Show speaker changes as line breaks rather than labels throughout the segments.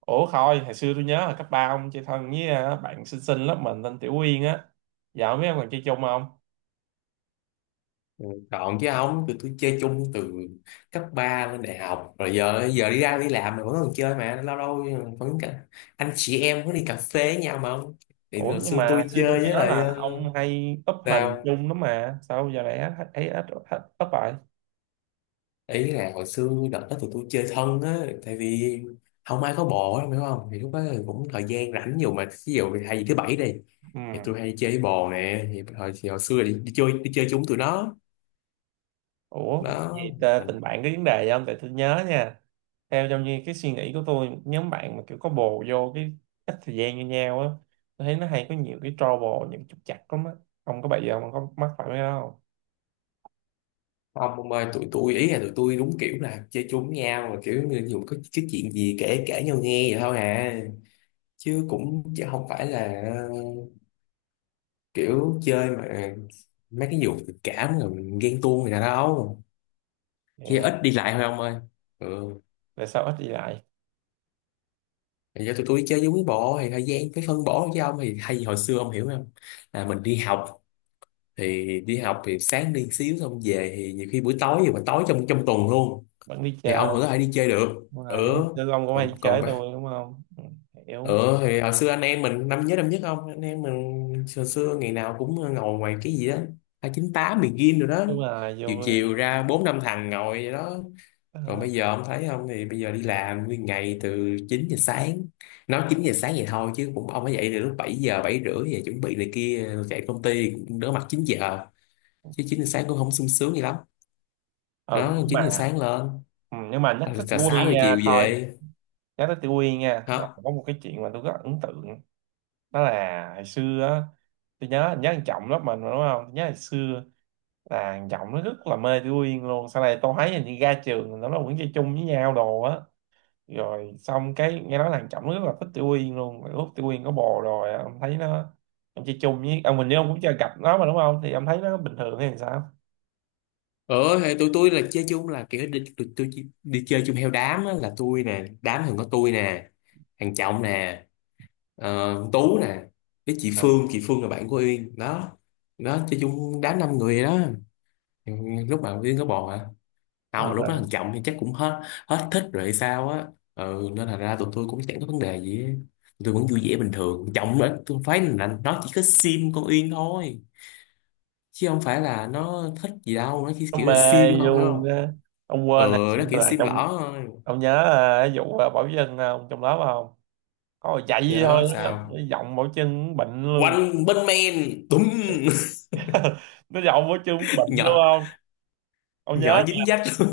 Ủa thôi, hồi xưa tôi nhớ là cấp 3 ông chơi thân với bạn xinh xinh lớp mình tên Tiểu Uyên á. Dạo mấy ông còn chơi chung không?
Ừ, còn chứ không, tụi tôi chơi chung từ cấp 3 lên đại học. Rồi giờ giờ đi ra đi làm mà vẫn còn chơi mà. Lâu lâu vẫn cả, anh chị em có đi cà phê với nhau mà không? Thì
Ủa
hồi
nhưng
xưa
mà hồi
tôi
xưa tôi
chơi với
nhớ
lại
là ông hay up hình
sao?
chung lắm mà. Sao giờ này thấy ít ít up rồi?
Ý là hồi xưa đợt đó tụi tôi chơi thân á. Tại vì không ai có bồ á, hiểu không? Thì lúc đó thì cũng thời gian rảnh nhiều mà. Ví dụ hay gì thứ bảy đi,
Ừ.
thì tôi hay đi chơi với bồ nè. Thì hồi xưa đi chơi chung tụi nó
Ủa,
đó.
vậy
Thành
tình bạn có vấn đề gì không? Tại tôi nhớ nha. Theo trong như cái suy nghĩ của tôi, nhóm bạn mà kiểu có bồ vô cái ít thời gian như nhau á, tôi thấy nó hay có nhiều cái trouble, những trục trặc lắm á. Ông có bị gì không? Ông có mắc phải mấy cái đó không?
không ông ơi, tụi tôi ý là tụi tôi đúng kiểu là chơi chung với nhau mà kiểu như dù có cái chuyện gì kể kể nhau nghe vậy thôi à. Chứ không phải là kiểu chơi mà mấy cái vụ tình cảm rồi ghen tuông người ta đâu,
Vậy
chơi
hả?
ít đi lại thôi ông ơi. Ừ,
Tại sao ít đi lại?
thì do tụi tôi chơi với quý bộ thì thời gian phải phân bổ. Với ông thì hay hồi xưa ông hiểu không, là mình đi học. Thì đi học thì sáng đi xíu xong về thì nhiều khi buổi tối rồi, mà tối trong trong tuần luôn
Vẫn đi
thì ông vẫn có
chơi.
thể đi chơi được.
Đúng rồi
Ừ,
giống sư ông cũng hay
còn còn
chế tôi đúng không, ừ, hiểu.
ừ thì hồi xưa anh em mình năm, nhớ năm nhất không, anh em mình hồi xưa ngày nào cũng ngồi ngoài cái gì đó hai chín tám begin rồi đó.
Đúng là
Chiều
vui.
chiều ra bốn năm thằng ngồi vậy đó. Còn
Ờ,
bây giờ ông thấy không, thì bây giờ đi làm nguyên ngày từ 9 giờ sáng. Nói 9 giờ sáng vậy thôi chứ cũng ông phải dậy từ lúc 7 giờ 7 rưỡi về chuẩn bị này kia chạy công ty cũng đỡ mặt 9 giờ, chứ 9 giờ sáng cũng không sung sướng gì lắm.
ờ, ừ,
Đó,
nhưng mà
9 giờ sáng lên
ừ, nhưng mà nhắc
rồi
tới
trà
Tiểu
6
Quyên
giờ
nha
chiều
thôi,
về.
nhắc tới Tiểu Quyên nha là
Hả?
có một cái chuyện mà tôi rất là ấn tượng. Đó là hồi xưa á, tôi nhớ nhớ thằng Trọng lớp mình mà, đúng không, nhớ hồi xưa là thằng Trọng nó rất là mê Tiểu Quyên luôn. Sau này tôi thấy hình như ra trường nó vẫn chơi chung với nhau đồ á, rồi xong cái nghe nói thằng Trọng rất là thích Tiểu Uyên luôn, mà lúc Tiểu Uyên có bồ rồi ông thấy nó, ông chơi chung với ông mình nếu ông cũng chưa gặp nó mà đúng không, thì ông thấy nó bình thường hay sao?
Ờ thì tụi tôi là chơi chung là kiểu đi, đi chơi chung theo đám á, là tôi nè, đám thường có tôi nè, thằng Trọng nè, con Tú nè, với chị
À,
Phương. Chị Phương là bạn của Uyên đó. Đó, chơi chung đám năm người đó. Ừ, lúc mà Uyên có bò hả?
đúng
Không, mà lúc đó
rồi.
thằng Trọng thì chắc cũng hết, hết thích rồi hay sao á. Ừ nên là ra tụi tôi cũng chẳng có vấn đề gì á. Tụi tôi vẫn vui vẻ bình thường. Trọng nữa, tôi phải là nó chỉ có sim con Uyên thôi, chứ không phải là nó thích gì đâu, nó chỉ
Nó
kiểu là
mê
sim thôi phải
luôn
không.
á. Ông
Ờ,
quên hồi xưa
nó kiểu
là
sim
trong,
lỏ thôi.
ông nhớ à, cái vụ à, Bảo Trân à, ông trong lớp không, có mà chạy vậy thôi
Nhớ
á, nó
sao,
giọng Bảo Trân cũng bệnh luôn.
quanh bên men tùm.
Nó giọng Bảo Trân cũng bệnh luôn
Nhỏ,
không? Ông
nhỏ
nhớ,
dính dách.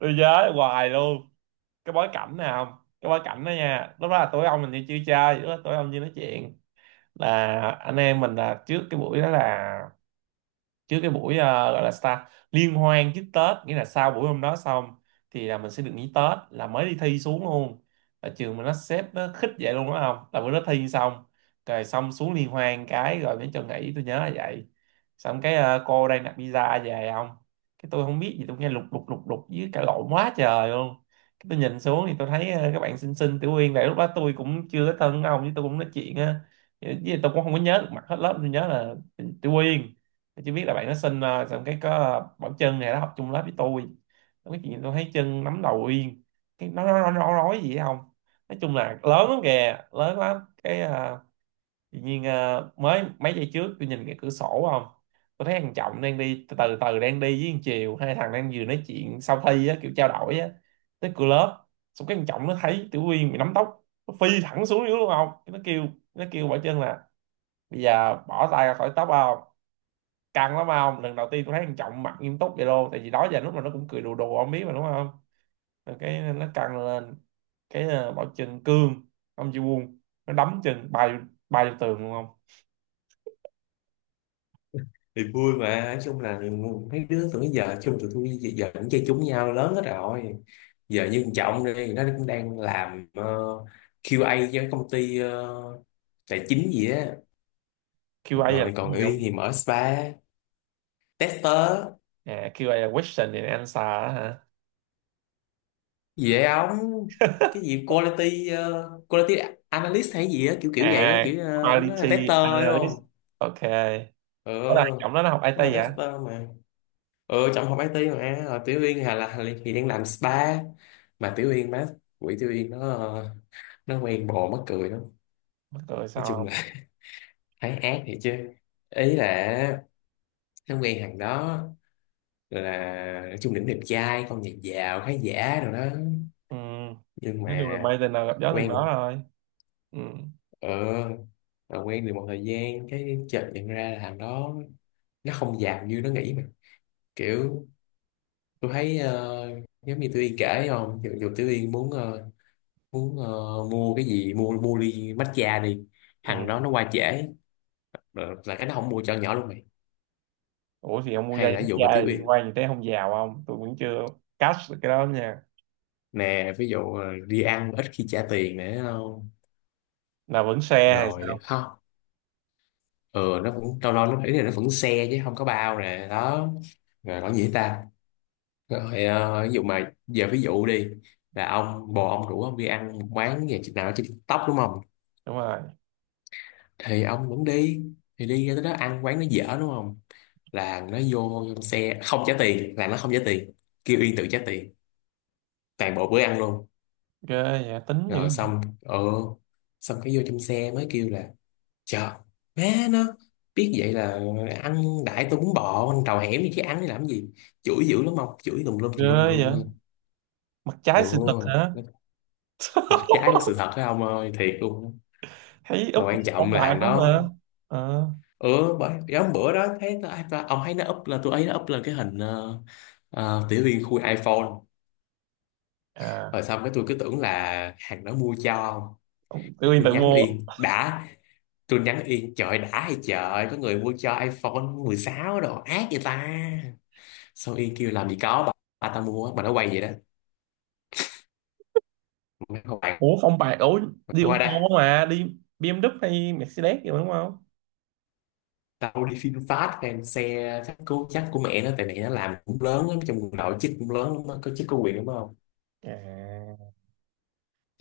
tôi nhớ hoài luôn. Cái bối cảnh nào không, cái bối cảnh đó nha, lúc đó là tụi ông mình đi chưa chơi, lúc đó tụi ông đi nói chuyện là anh em mình là trước cái buổi đó, là trước cái buổi gọi là start liên hoan trước Tết, nghĩa là sau buổi hôm đó xong thì là mình sẽ được nghỉ Tết, là mới đi thi xuống luôn ở trường mình, nó xếp nó khích vậy luôn đó. Không là bữa đó thi xong rồi xong xuống liên hoan cái rồi mới cho nghỉ, tôi nhớ là vậy. Xong cái cô đang đặt pizza về không, cái tôi không biết gì, tôi nghe lục lục lục lục với cả lộn quá trời luôn. Cái tôi nhìn xuống thì tôi thấy các bạn xinh xinh Tiểu Uyên vậy, lúc đó tôi cũng chưa có thân với ông, với tôi cũng nói chuyện á, với lại tôi cũng không có nhớ được mặt hết lớp, tôi nhớ là Tiểu Uyên, tôi chỉ biết là bạn nó xin xong cái có Bảo Trân này nó học chung lớp với tôi. Xong cái chuyện tôi thấy Trân nắm đầu Uyên, cái nó nói gì ấy không, nói chung là lớn lắm kìa, lớn lắm. Cái tự nhiên mới mấy giây trước tôi nhìn cái cửa sổ không, tôi thấy thằng Trọng đang đi từ từ từ đang đi với thằng Chiều, hai thằng đang vừa nói chuyện sau thi á, kiểu trao đổi á, tới cửa lớp. Xong cái thằng Trọng nó thấy Tiểu Uyên bị nắm tóc, nó phi thẳng xuống dưới luôn không, cái nó kêu, nó kêu Bảo Trân là bây giờ bỏ tay ra khỏi tóc không, căng lắm không, lần đầu tiên tôi thấy thằng Trọng mặt nghiêm túc vậy luôn, tại vì đó giờ lúc mà nó cũng cười đùa đùa ông biết mà đúng không. Rồi cái nó căng lên, cái Bảo chân cương, ông Ji Won, nó đấm chân bay, bay vô tường luôn không.
Thì vui mà. Nói chung là mấy đứa tụi nó giờ chung tụi tôi giờ cũng chơi chung với nhau lớn hết rồi. Giờ như thằng Trọng đi, nó cũng đang làm QA cho công ty tài chính gì á.
QA là
Rồi
cái
còn
gì
Uyên
không?
thì mở spa. Tester,
À, QA là question and answer á hả?
dễ ống, cái gì quality. Ờ, Quality analyst hay gì á, kiểu kiểu vậy á,
À,
kiểu nó là tester,
quality
đúng
analyst.
không?
OK. Có là
Ờ,
Trọng đó nó học
nó
IT
là
vậy?
tester mà. Trong học IT mà. Ờ, Tiểu Uyên là thì đang làm spa. Mà Tiểu Uyên má, quỷ Tiểu Uyên nó nó quen bồ mắc cười lắm.
Mắc cười
Nói
sao
chung
không?
là thấy ác thiệt chứ. Ý là nó quen thằng đó, là nói chung đỉnh đẹp trai con nhà giàu khá giả rồi đó.
Ừ.
Nhưng
Nói chung là
mà
mê tình nào gặp gió từng
quen
đó
một
rồi. Ừ.
ờ rồi quen được một thời gian cái chợt nhận ra là thằng đó nó không giàu như nó nghĩ mà, kiểu tôi thấy giống như Tiểu Yên kể không, dù Tiểu Yên muốn muốn ờ, mua cái gì, mua mua ly matcha đi,
Ừ.
thằng đó nó qua trễ là cái nó không mua cho nhỏ luôn mày.
Ủa thì ông mua
Hay
dây
là ví
quốc
dụ
gia
mà
là
Tiểu
liên
Yên
quan gì tới không giàu không, tôi vẫn chưa catch được cái đó nha.
nè, ví dụ đi ăn ít khi trả tiền nữa không.
Là vẫn xe hay
Rồi
sao?
không, ừ nó cũng lâu lâu nó nghĩ là nó vẫn xe chứ không có bao nè đó. Rồi còn gì ta, rồi ví dụ mà giờ ví dụ đi, là ông bồ ông rủ ông đi ăn một quán nhà chị nào trên TikTok đúng không.
Đúng rồi.
Thì ông vẫn đi, thì đi ra tới đó ăn quán nó dở đúng không, là nó vô trong xe không trả tiền, là nó không trả tiền, kêu Uyên tự trả tiền toàn bộ bữa ăn luôn.
Ghê vậy, tính dữ.
Rồi xong xong cái vô trong xe mới kêu là trời má, nó biết vậy là ăn đại, tôi muốn bò ăn trầu hẻm gì chứ ăn để làm gì. Chửi dữ lắm ông, chửi tùm lum
Ghê
tùm lum tùm
vậy.
lum.
Mặt
Ừ,
trái sự thật hả?
mặt trái của sự thật đó ông ơi, thiệt luôn á.
Thấy úp
Mà quan
hình phong
trọng là
bạc
thằng
không
đó.
mà. Ờ.
Ừ, bởi cái hôm bữa đó thấy ta, ta, ông thấy nó up là, tôi ấy nó up lên cái hình tiểu liên khui iPhone.
À,
Rồi xong cái tôi cứ tưởng là hàng đó mua cho ông.
tự
Cái
nhiên
tôi
tự
nhắn
mua.
Yên đã, tôi nhắn Yên trời đã hay trời, có người mua cho iPhone 16 đồ ác vậy ta. Xong Yên kêu làm gì có bà ta mua mà nó quay vậy đó, mày
Ủa phong bạc. Ủa đi
không
ô
qua
tô
đây.
mà đi BMW hay Mercedes gì mà đúng không?
Tao đi phim fast fan xe chắc cố chắc của mẹ nó, tại mẹ nó làm cũng lớn lắm trong quần đội, chức cũng lớn lắm á, có chức có quyền đúng không.
À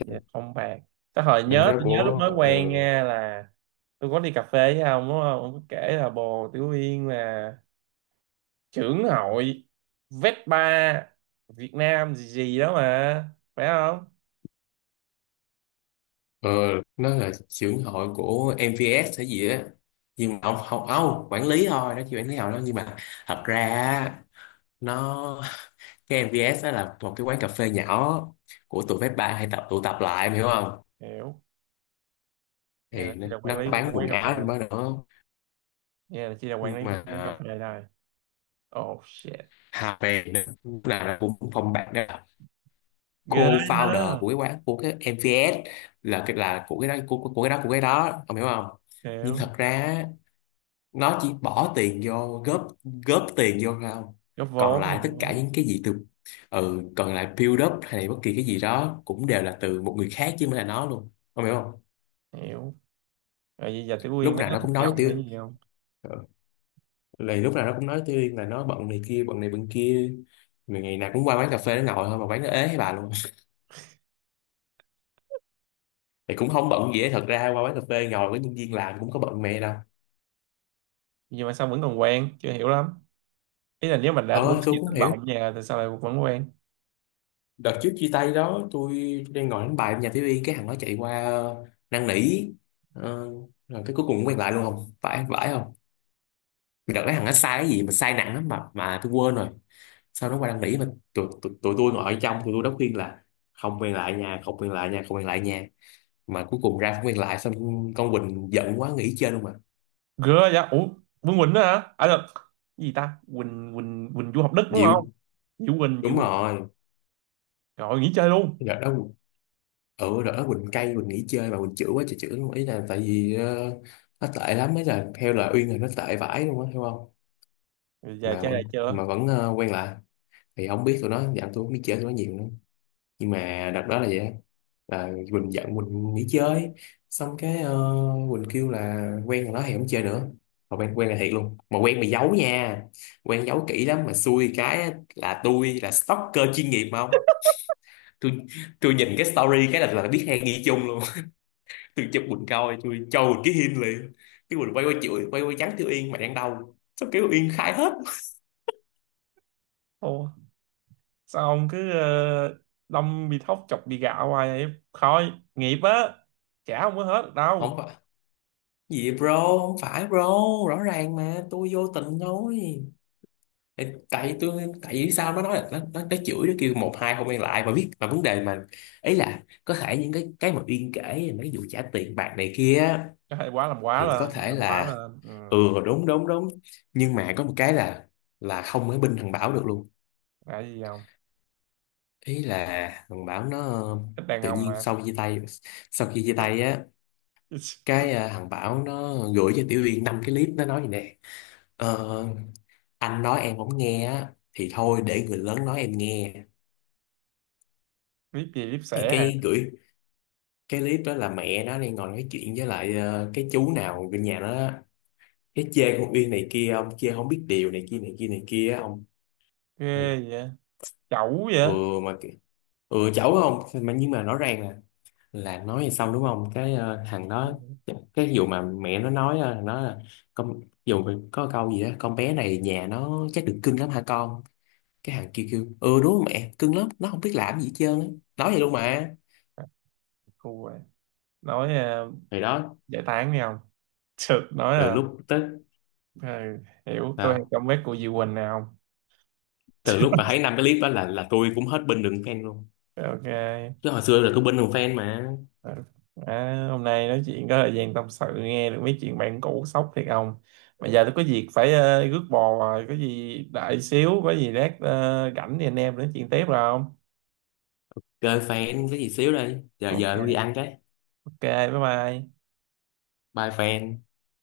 dạ, phong bạc. Cái hồi
Mình
nhớ,
cái đó
tôi nhớ lúc
của,
mới
ừ.
quen nha là tôi có đi cà phê với ông đúng không, ông có kể là bồ Tiểu Uyên là trưởng hội Vespa Việt Nam gì gì đó mà phải không?
Ờ, nó là trưởng hội của MVS hay gì á, nhưng mà ông không, ông quản lý thôi, nó chỉ quản lý hội đó. Nhưng mà thật ra á, nó cái MVS đó là một cái quán cà phê nhỏ của tụi phép ba hay tụ tập lại, em hiểu không.
Hiểu. Nghe là
Thì nó,
chị là quản
nó
lý của cái
bán quần
quán cà phê.
áo trong đó nữa.
Nghe là chị là quản
Nhưng
lý của
mà
cái quán cà phê đây. Oh shit.
Hà về, nó cũng là phòng bạn đó, là
Ghê. Ha.
co-founder của cái quán của cái MVS. Là cái, là của cái đó, của cái đó của cái đó, ông hiểu không. Nhưng
Hiểu.
thật ra nó chỉ bỏ tiền vô góp, góp tiền vô thôi không.
Góp
Còn
vốn, góp
lại tất cả
vốn.
những cái gì từ, ừ còn lại build up hay bất kỳ cái gì đó cũng đều là từ một người khác chứ không phải là nó luôn không, hiểu không.
Hiểu. Rồi bây giờ Tiểu Uyên
Lúc
nó
nào
có
nó
thất
cũng nói
vọng hay
tôi.
gì không?
Ừ. Lại lúc nào nó cũng nói tôi là nó bận này kia, bận này bận kia. Mà ngày nào cũng qua quán cà phê nó ngồi thôi, mà quán nó ế hay bà luôn thì cũng không bận gì hết. Thật ra qua quán cà phê ngồi với nhân viên làm cũng có bận mẹ đâu.
Nhưng mà sao vẫn còn quen, chưa hiểu lắm, ý là nếu mình đã quá
Ờ tôi
nhiều
cũng không
thất
hiểu.
vọng nhà thì sao lại vẫn quen.
Đợt trước chia tay đó, tôi đang ngồi đánh bài ở nhà TV, cái thằng nó chạy qua năn nỉ, ờ, rồi cái cuối cùng cũng quen lại luôn không phải, phải không. Đợt đấy thằng nó sai cái gì mà sai nặng lắm mà tôi quên rồi. Sau nó qua năn nỉ mà, tụi tụi, tụi tôi ngồi ở trong, tụi tôi đã khuyên là không quen lại nhà, không quen lại nhà, không quen lại nhà. Mà cuối cùng ra không quen lại xong con Quỳnh giận quá nghỉ chơi luôn mà.
Ghê vậy ủa. Vương Quỳnh đó hả, à được, cái gì ta, Quỳnh Quỳnh Quỳnh du học Đức đúng
Diệu.
không? Diệu Quỳnh, Diệu
Đúng
Quỳnh.
rồi.
Rồi nghỉ chơi luôn.
Đợt đó, ừ rồi đó, Quỳnh cay, Quỳnh nghỉ chơi mà. Quỳnh chữa quá trời chữa luôn. Ý là tại vì nó tệ lắm, ấy là theo lời Uyên là nó tệ vãi luôn á, hiểu không.
Bây giờ
Mà
chơi lại
vẫn,
chưa?
quen lại, thì không biết tụi nó dạo, tôi không biết chơi tụi nó nhiều nữa. Nhưng mà đợt đó là vậy á. Là Quỳnh giận, Quỳnh nghỉ chơi. Xong cái Quỳnh kêu là quen rồi đó thì không chơi nữa. Mà quen, quen là thiệt luôn mà quen bị giấu nha, quen giấu kỹ lắm. Mà xui cái á, là tôi là stalker chuyên nghiệp mà không. Tôi tôi nhìn cái story cái là biết hay nghi chung luôn. Tôi chụp Quỳnh coi, tôi cho Quỳnh cái hin liền. Cái Quỳnh quay qua chửi, quay qua trắng Tiêu Yên mày đang đâu sao, kiểu Yên khai hết.
Ô, sao ông cứ đâm bị thóc chọc bị gạo hoài vậy? Thôi, nghiệp á. Chả không có hết được đâu.
Không phải gì bro, không phải bro, rõ ràng mà tôi vô tình thôi. Tại tại tôi Tại vì sao nó nói là nó chửi, nó kêu một hai không quen lại mà biết mà. Vấn đề mà ấy là có thể những cái mà Yên kể là mấy vụ trả tiền bạc này kia á,
Hay quá, làm quá
thì có
lên,
thể
làm quá
là,
lên. Ừ,
ừ đúng đúng đúng. Nhưng mà có một cái là không ở bên thằng Bảo được luôn.
là gì không?
Ý là thằng Bảo nó
Thích đàn
tự
ông
nhiên
mà.
sau khi chia tay, sau khi chia tay á cái thằng Bảo nó gửi cho Tiểu Uyên năm cái clip. Nó nói gì nè, ờ, anh nói em không nghe á thì thôi để người lớn nói em nghe.
Biết gì biết
Thì
sẻ
cái
hả?
gửi cái clip đó là mẹ nó đang ngồi nói chuyện với lại cái chú nào gần nhà nó á. Cái chê con Uyên này kia, ông kia không biết điều này kia này kia này kia á, ông. Ừ.
Ghê vậy? Chẩu
Ừ
vậy?
mà kì- ừ cháu không. Mà nhưng mà rõ ràng nè, là nói thì xong đúng không, cái thằng
Ừ,
đó, cái vụ mà mẹ nó nói thằng đó là con, dù mà có câu gì đó con bé này nhà nó chắc được cưng lắm hả con. Cái thằng kia kêu ừ đúng rồi mẹ, cưng lắm nó không biết làm gì hết trơn á. Nói vậy luôn mà.
khu vậy. Nói, uh,
Thì đó,
giải tán đi không? Thực nói
từ
là
lúc tới
ừ, hiểu tôi hay
nào,
comment của Diệu Quỳnh nào không?
từ lúc mà thấy năm cái clip đó là tôi cũng hết binh đường fan luôn.
OK.
Chứ hồi xưa là tôi binh đường fan mà.
Ờ. À, hôm nay nói chuyện có thời gian tâm sự nghe được mấy chuyện bạn cũ, sốc thiệt không, mà giờ tôi có việc phải rước bò rồi, có gì đợi xíu, có gì lát rảnh thì anh em nói chuyện tiếp rồi không?
Chơi fan cái gì xíu đây, giờ giờ tôi đi
OK.
ăn cái.
OK, bye bye.
Bye fan.